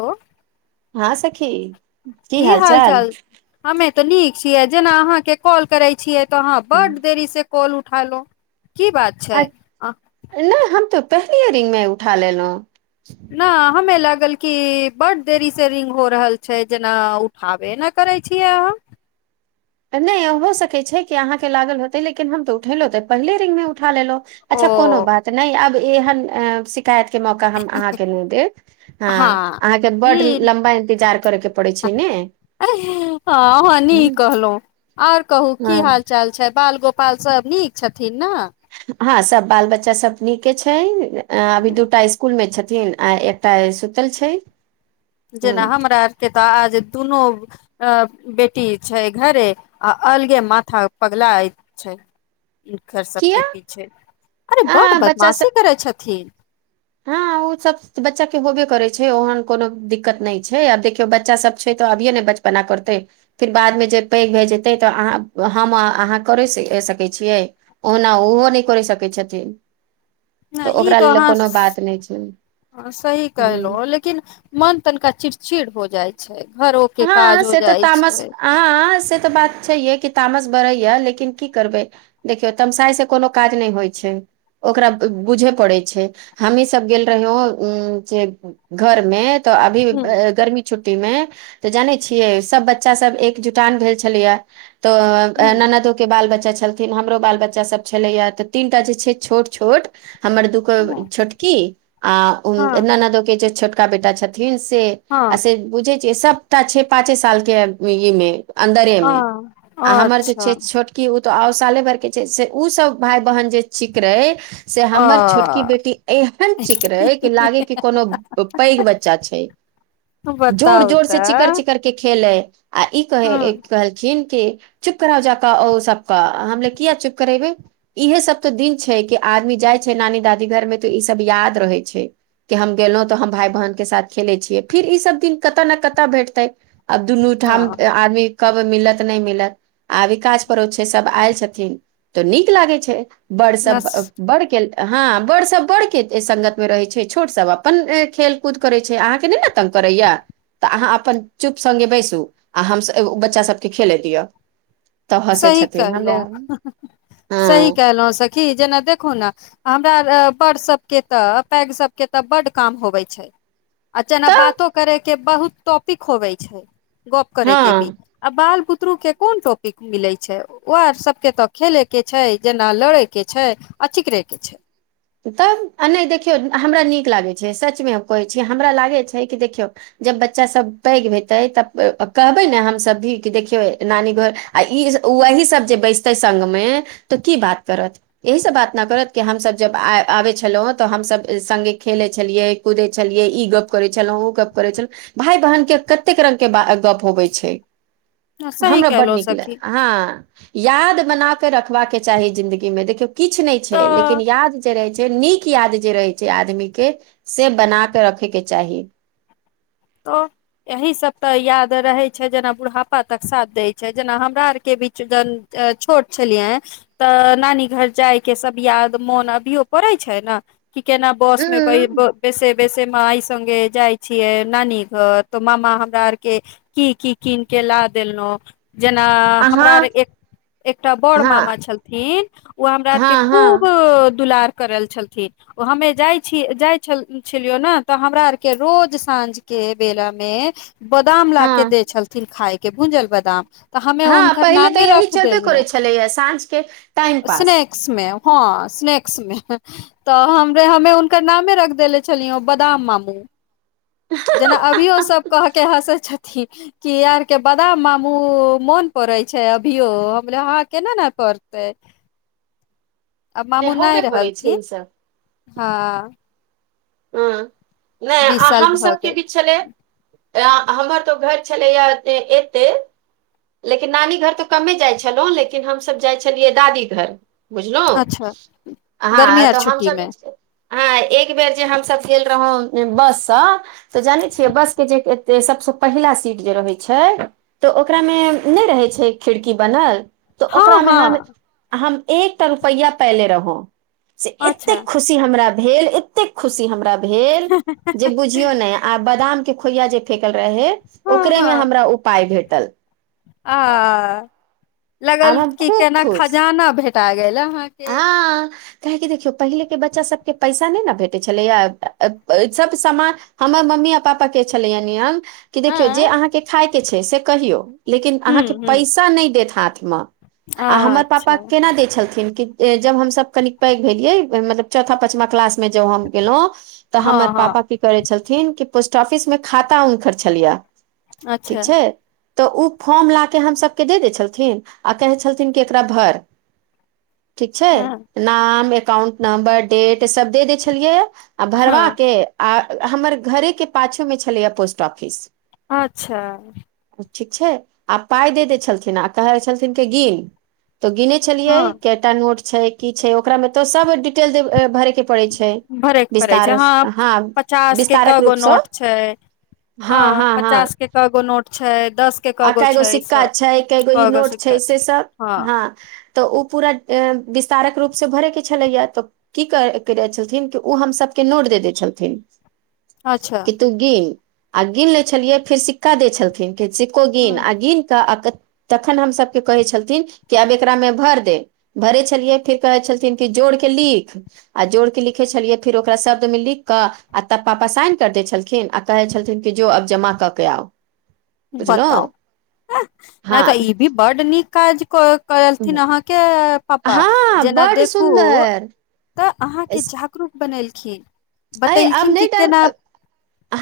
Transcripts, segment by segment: हो हाॅं सखी। की हाल चाल, हमे तऽ नीक छियै जेना अहाँके कॉल करै छियै तो अहाॅं बड देरी से कॉल उठायलौं, की बात अ नै हम तऽ पहलीये रिंग मे उठा लेलौं। ना हमे लागल की बड देरी से रिंग हो रहल छै जेना ऊ हाबे ना करै छीयै अहाँ नै हो सकै छै कि अहाँ के लागल होेते लेकिन हम तऽ उठेलहु तऽ पहिले रिंग में उठा लेलहुँ अच्छा कोनो ओ बात नहि आब एहन शिकायत के मौका हम अहाँके नहि देब। हाॅं हँ अहाँके बड ई लम्बा इंतजार करय के पड़े छै ने। हँ अहाँ नी कह और कहू की हँ हाल चाल छै, बाल गोपाल सब नीक छथिन न? हाॅं सब बाल बच्चा सब नीके छैन अ अभी दूटा स्कूल मे छथिन आ एक टा सुतल छै। ह जेना हमरा आरके तऽ आज दुनो आ बेटी छै घरे आ अलगे माथा पगलाईत छै। हीनकर किया सबके पीछे अरे बड आ बच्चा सब बदमाशी करै छथिन। उसब बच्चा के होबे करे छै ओहन कोनो दिक्कत नहि छै आब देखियौ बच्चा सब छै तऽ अभिये ने बच पना करतै फेर बादमे जे पैघ भए जेतै तऽ अहाँ हम अहाँ करि सकै छियै। ओना ओहो नहि करि सकै छथिन न, तऽ ई ओकरा लेल अहाँ कोनो बात स- नै छै सही इहो ई कहलहुँ लेकिन मन तनिका चिड़चिड़ हो जाइ छै घरो के काज हो जाइ छै हाँ से तऽ बात छैहै कि तामस बढ़ैय लेकिन की करबै देखियौ तमसाइ से कोनो काज नहि होइत छै ओकरा बुझे पड़ै छै हमी सब गेल रहियौं जे घरमे तऽ अभी ह गर्मी छुट्टी में तऽ जाने छियै सब बच्चा सब एकजुटान भेल छलैया तो ह ननदो- - के बाल बच्चा छलथिन हमरो बाल बच्चा सब छले या तऽ तीनटा जे छै छोट छोट हमर दूगो छोटकी आ उन हँ ननदो के जे छोट का बेटा छथिन से आ हँ से बुझे छिय सबटा छै पांचे साल के अ ई में अन्दरे अ मे आ हमर जे अच्छा छै छोट कि ऊ तऽ आओ साले भरके छै से ऊ सब भाय बहन जे चीकरै से हमर छोटकी अ बेटी एहन चिकरै के लागे के कोनो पैघ बच्चा छै। बताउ त करके खेले आ ई कहे कहलखिन की चुप कराउ जा क ओ सब क हम कहलीय किया चुप करैबे इहे सब तऽ दिन छै कि आदमी जाइ छै नानी दादी घरमे तऽ ई सब याद रहै छै। की हम गेलों तऽ हम भाय बहन के साथ खेले छियै फिर ई सब दिन कत न कत भेट तइ अब दुनूठाम ह आदमी कब मिलत नहि मिलत आ अभी काज पड़ो छै सब आयल छथिन तऽ नीक लागै छै बड़ न सब बड़के - - हँ बड़ सब बड़ के संगत में रहे छै छोट सब अपन खेल कूद करे छै अहाँ के नै ने तंग करैया तऽ अहाँ अपन चुप सङ्गे बैसू आ हमसभ ऊ बच्चा सबके खेले दिय सही कहलहु सही हँ कहलहु सखी जेना देखू ना हमर बड़ सभके तऽ पैघ सभके तऽ बड्ड काम होबे छै आ जेना तऽ बातो करे के बहुत टॉपिक होवे छै गप करेके भी हँ आ बाल बुतरू के कोन टॉपि मिलै छै, ओ आर सबके तऽ खेलैके छै जेना लड़ै के छै। आ चिकरै के छै। तब आ नहि देखियौ हमरा नीक लागै छै, सच में हम कहै छि, हमरा लागै छै कि देखियौ। जब बच्चा सब पैघ हेतै, तब कहबै ने हमसभ भी कि देखियौ नानी घर। आ ई वही सब जे बैसतै संगमें तऽ की बात करत। एहि सब बात न करत कि हम सब। जब आबै छलहुँ तऽ हमसभब सङ्गे खेलै छलियै, कूदै छलियै, ई गप्प करै छलहुँ, ओ गप्प करै छलहुॅ। भाय-बहिन के कतेक रंग के बा गप्प होबै छै। सही हमरा बड्ड कहलो नीक ल सखी हँ। याद बना कऽ रखबाक चाही जिन्दगी में, देखियौ किछ नहि छै, तऽ लेकिन याद। जे रहै छै, नीक याद जे रहै छै आदमी के से बना क रखेके चाही। तऽ। यही सब त याद रहै छै, जेना बुढ़ापा तक साथ दैय छै, जेना हमरा आर के बीच जन। आ छोट छलयै। तऽ नानी घर जायके सभ याद मोन अभियो पड़ै छै ने। कि केना बस में उंम्म बेसे-बेसे माइ संगे जाय छियै। नानी घर त मामा हमरा आर के की-की कीन के ला देलनो। जेना हमरा अर अहाँ एक। एकटा बड़ हँ मामा छलथिन, ओ हमरा आर के हँ खूब हँ दुलार। करल छलथिन, ओ हमे जाइ, जाइ छलियो ने तऽ हमरा आरके रोज साँझ। के बेला में बादाम ला के हँ देै छलथिन खायके, भूजल बादाम। तऽ हमने हँ हुनकर पहिले तऽ नामे यही रखि चलबे देलियौं करै छलैए साँझके टाइम पास स्नेक। में हँ स्नैक्स में। तऽ हमने हमे हुनकर नामे रख देले छलियै बदाम मामू। जेना अभियो सभ कहके हँसै छथिन। कि आरके बदाम मामू मोन पड़े छै अभियो, हम कहलियै हँ केना ने पड़। तैं, आब मामु नहि होबे करै छै रहलथिन ईसभ हँ। ह बीस नहि साल हम भऽ सबके गेल भी छलै। हमर त घर छलैए एतै। लेकिन नानी घर तऽ कमे जाइ छलहुँ, लेकिन हमसभ जाइ छलियै दादी घर। बुझलौं अच्छा गर्मी हँ आर तऽ छुट्टी मे हमसब। हाँ, एक बेर जे हमसब गेल रहौ बस से तऽ जानै छियै बस के जे। जे सबसँ पहिला सीट जे रहैत छै तऽ ओकरा में नहि रहै छै खिड़की बनल। तऽ हँ ओकरा में हम, हँ हम एकटा रुपैआ पएले रहौ से अच्छा एतेक खुशी। खुशी हमरा भेल, एतेक खुशी हमरा भेल जे बुझ। झियौ नहि, आ बदाम के खोइया जे फेेकल रहै हँ ओकरे हँ में हमरा उ पाय भेटल। आ, आब लागल हम कि खूब जेना खुश खजाना भेटा गेल अहाँके। हँ काहेकि देखियौ पहिलेके बच्चा सबके पैसा नहि ने भेटै छलैये, सब समान। हमर मम्मी आ पापा के छलैये नियम। कि देखियौ जे हँ अहाँके खाय के छै से कहियौ, लेकिन हूँ अहाँके हूँ पैसा नहि देत हाथ में। आ हमर पापा अच्छा केना दै छलखिन कि। ए जब हमसब कनी पैघ भेलिये, मतलब चौथा- पँचमा क्लास। में जब हम गेलहुँ तऽ हँ हमर हँ पापा। की करै छलथिन कि पोस्ट ऑफिस में खाता हुनकर छलैयै, ठीक अच्छा छै। तऽ ओ फॉर्म ला क हमसभके दे दै छलथिन आ कहै छलथिन कि एकरा भर। ठीक छैय हँ नाम, एकाउंट नंबर डेट सब दे दै छलियैए। आ भरवा हँ के आ हमर घरे के पाछु मे छलैया पोस्ट ऑफिस। अच्छा। ठीक छैय आ पाइ दे देै छलथिन आ कहै छलखिन की गिन तऽ गिने छलियै हँ कयटा नोट छैय की छैय ओकरामे त सब डिटेल भरयके भरयके पड़ै छैय, हँ पचास के कय विस्तारक गो रूपसँ नोट छैय। हँ पचास के कए गो नोट छैय दस के क आ कए गो छै सिक्का सब छैय, कए गो ई क नोट छैय, सिक्का से छै सब हँ। तऽ ओ पूरा विस्तारक रूप से भरयके छलैये तऽ। की करै छलखिन कि ओ हम सभके नोट दे दै छलथिन। अच्छा कि तू गिन आ गिन लै छलियै फेर सिक्का देै छलखिन। कि सिक्का को गिन हम्म आ गिन कऽ आ तखन हम सभके कहै छलथिन कि आब एकरा मे भर दे। भरै छलियै, फिर कहै छलथिन कि जोड़ के लिख। आ जोड़ के लिखै छलियै। फिर ओकरा शब्द मे लिख क आ तब पापा साइन कर देल छलखिन। आ कहै छलथिन कि जो अब जमा कऽ के आउ। बताउ बुझलहुँ हऽ ने तऽ ई भी बड नीक काज क करेलथिन हँ अहाँके पापा, हँ जेना बड्ड देखु सुन्दर तऽ अहाँके जाग रूप बनेलखिन, अय आब बतेलखिन की नहि केना डर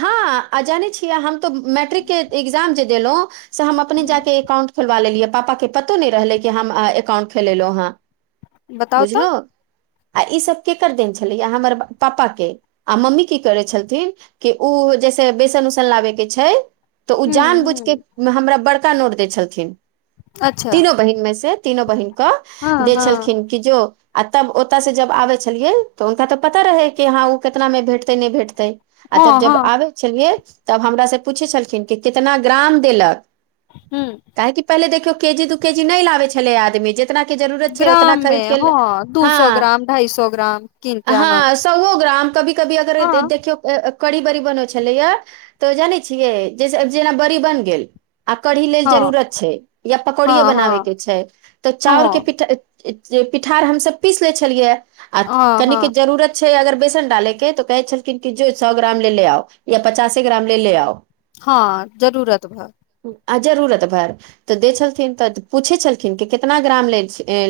हँ जानै छियै। हम तऽ मैट्रिकके एग्जाम जे देलहुँ। से हम अपने हूँ, जाके एकाउंट खोलवा लेलियै। पापा के पतो नहि रहलै कि हम एकाउंट खोलेलहुँ हेँ। बताउ तऽ बुझलहु आ ईसभ केकर देने छलैये हमर पापा के। आ मम्मी की करै छलथिन कि ओ जैसे बेसन उसन लाबैके छैय। तऽ ओ ह जान बुझ के ह हमरा बड़का नोट दै छलथिन, अच्छा तीनो बहिन मे से। तीनो बहिनक कऽ हँ दै हँ छलखिन कि जो आ तब ओतऽ से जब आबे छलियै तऽ हुनका तऽ पता रहै कि हँ ओ के केतना मे भेटतै नै भेटतै आ तब हँ जब हँ आबै छलियै तब हमरा से पूछै छलखिन कि कितना ग्राम देलक। हूँ। काहेकि पहिले देखियौ केजी दू केजी नै लाबे छलै। आदमी जे जितना के जरूरत छैय उतना ग्राम मे खरीद के, हँ दू सए हाँ ग्राम ढाई सए ग्राम कीन के आन हाँ सौओ ग्राम कभी कभी अगर हँ देखियौ कड़ी बड़ी बनै छलैया। तऽ जानै छियै जेना बड़ी बन गेल आ कढ़ी लेल हँ जरूरत छैय या पकौड़िये हँ बनाबे हँ के छैय तऽ चाउर के हँ पीठा पिठार हमस पीस ले छलियै आ हँ कनिक हँ जरूरत छैय अगर बेसन डालेके तो कहै छलखिन कि जो सौ ग्राम ले ले आउ या पचासे ग्राम ले ले आउ। हँ जरूरत भर। आ जरूरत भर। तऽ देै छलथिन। तऽ पूछै छलखिन कि कितना ग्राम लेल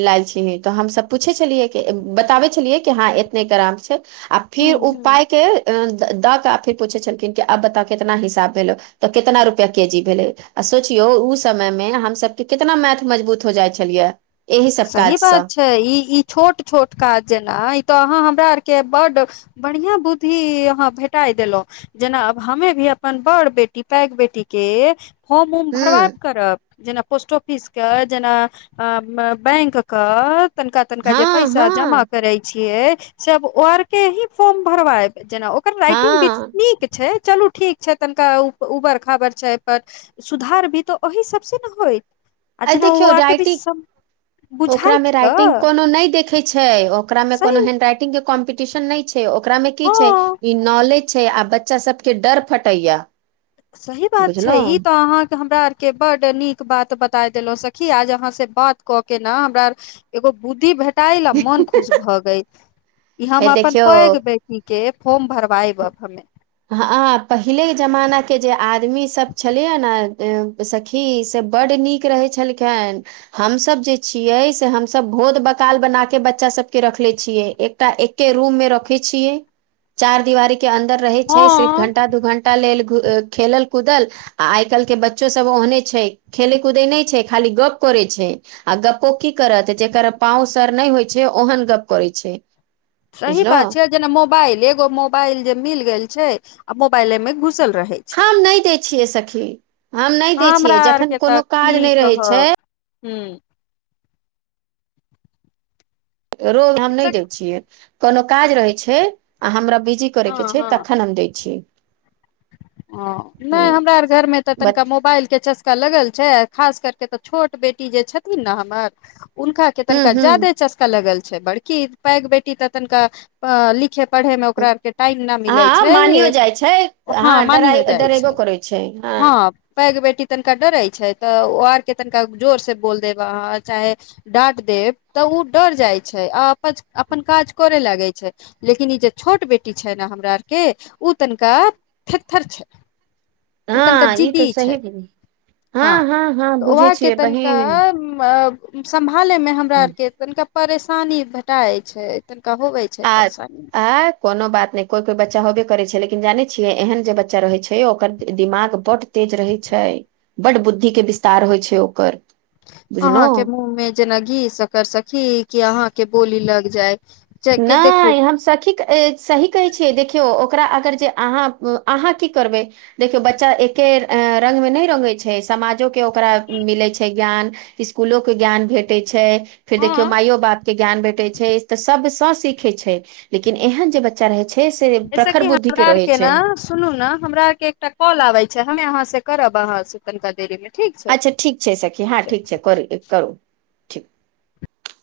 लाय छिय। तऽ हमसभ पूछै छलियै कि बताबै छलियै कि हँ एतने ग्राम छैय आ ह फिर ओ ह पाय के अं द द के आ फेर पूछे छलखिन की आब बता कितना हिसाब भेलो। तऽ कितना रुपैआ केजी भेलै आ सोचियौ ओ समयमे हमसभके कितना मैथ मजबूत हो जाइत छलियै। एहि सब सही काजसँ बात छैय। ई ई छोट छोट काज जेना ई तऽ अहाँ हमरा आरके बड्ड बढ़िया बुद्धि अहां भेटाय देलों। जेना अब हमे भी अपन बड़ बेटी पैघ बेटी के फोम उम भरबाए हूँ करब। जेना पोस्ट ऑफिसके जेना बैंक क तनिका तनिका जे हँ पैसा जमा हँ करे छियै। सब ओ आर के ही फॉर्म भरवायब, जेना ओकर राइटिंग नि हँ नीक छै, चलू ठीक छै तनिका उबर खबर छै पर सुधार भी तऽ ओह सबसँ ने होइ, आ जेना ओ आके भी ओकरा बुझाइत में राइटिंग तऽ कोनो नहि देखे छै, ओकरा मे सही कोनो हेंड रइटिंग के कॉम्पिटिशन नहि छ ओकरामे की छै, हँ ई नॉलेज छै, आ बच्चा सबके डर फटैया। सही बात छै, बुझलहु ई तऽ अहाँके हमरा के बड नीक बात बताय देलो सखी, आज अहाँ से बात क के ने हमरा एगो बुद्धि भेटाईल आ मन खुश भ गेल, ई हे हम अपन देखियौ पैघ बेै ठीके फोर्म भरबाई अब हम हँ, पहिलेके जमाना के जे आदमीसभ छलैया ने ए स खी से बड्ड नीक रहै छलखनि। हमस जे छियै से हमस भोध बकाल बना क बच्चा सबके रखले छियै एक टा एके रूम में रखे छियै, चार दिवारी के अन्दर रहे छै से हँ घण्टा, दू घण्टा लेल खेलल कूदल आ आइ काल के बच्चोसब ओहने छैय, खेलै कूदैत नय छैय खाली गप्प करैत छैय। आ गप्पो की करत जकर पाँंव सर नय होइ छैय ओहन गप्प करैत छैय। सही बात छैय, जेना मोबाइल एगो मोबाइल जे मिल गेल छैय आ मोबाइल ए में घुसल रहे। हम नए दैय छियै सखी, हम नइ दैय हमरा छियै, जखन कोनु काज नइ रहै छैय हू। रोज हम नय दैय छियै, कोनो काज रहै छैय आ हमरा बिजी करै के हँ छैय हँ तखन हम दैय छीय। हँ, नइ हमरा अर घर मे तऽ तनका बट मोबाइल के चस लगल छैय खास करके तऽ छोट बेटी जे छेथिन ना हमर उनका के हूँ तनका हूँ ज्यादे चस्का लगल छैइ, बड़की पैघ बेटी तऽ तनका अ लिखे पढ़ैमे ओकरा के टाइम नइ मिलै छैय ए हैइ हँ अहाँ डरा मानियो जाइ डराबो छै करै छैय हाँ। हँ पैघ बेटी तनका डरै छैय तऽ और के तनका जोर से बोल देब अहाँ चाहे डाँट देब तऽ ओ डर जाइ छैय आ अपन अपन काज करे लगे छैय। लेकिन ई जे छोट बेटी छैय ना हमरा आर के उ तनका थेथर छैय, ओ तनिका हँ ई तऽ जिद्दी छैय। सही हँ, हँ तऽ बुझै ऊहके छियै तनका बहिन अ समभाले में हमरा और के, तनिका परेशानी भेटा छैय, तनिका होवे छै। आ परेशानी -आ। कोनो बात नई, कोइ -कोइ बच्चा होबे करै छै, लेकिन जानै छियै, एहन जे बच्चा रहै छै, ओकर दिमाग बड तेज रहै छै, बड बुद्धि के विस्तार होइ छै ओकर। बुझलहु अहाँके मुँह मे जेना घी सकर सखी! कि अहाँके बोली लग जाय। के देखू नइ हम सखीके सही कहै छियै, देखियौ, ओकरा अगर जे अहाँ अहाँ की करबै? देखियौ, बच्चा एके रंगमे नइ रंगगैत छैइ, समाजोके ओकरा मिलैत छैइ ज्ञान। स्कूलक के ज्ञान भेटैत छैय। फेर देखियौ, हँ माइयो बाप के ज्ञान भेटैत छैइ, तऽ सभ स सीखे छैइ, लेकिन एहन जे बच्चा चढै छै से, जैसे प्रखर कि बुद्धि के हमरा आर रहै ने छैय। सुनू ने हमरा आर के एकटा कॉल आबे छै, हमे अहाँ से करब अहाँ से तनिका देरी मे। ठीक अच्छा छै ठीक छैय सखी! हँ, ठीक छैइ, करू- करू।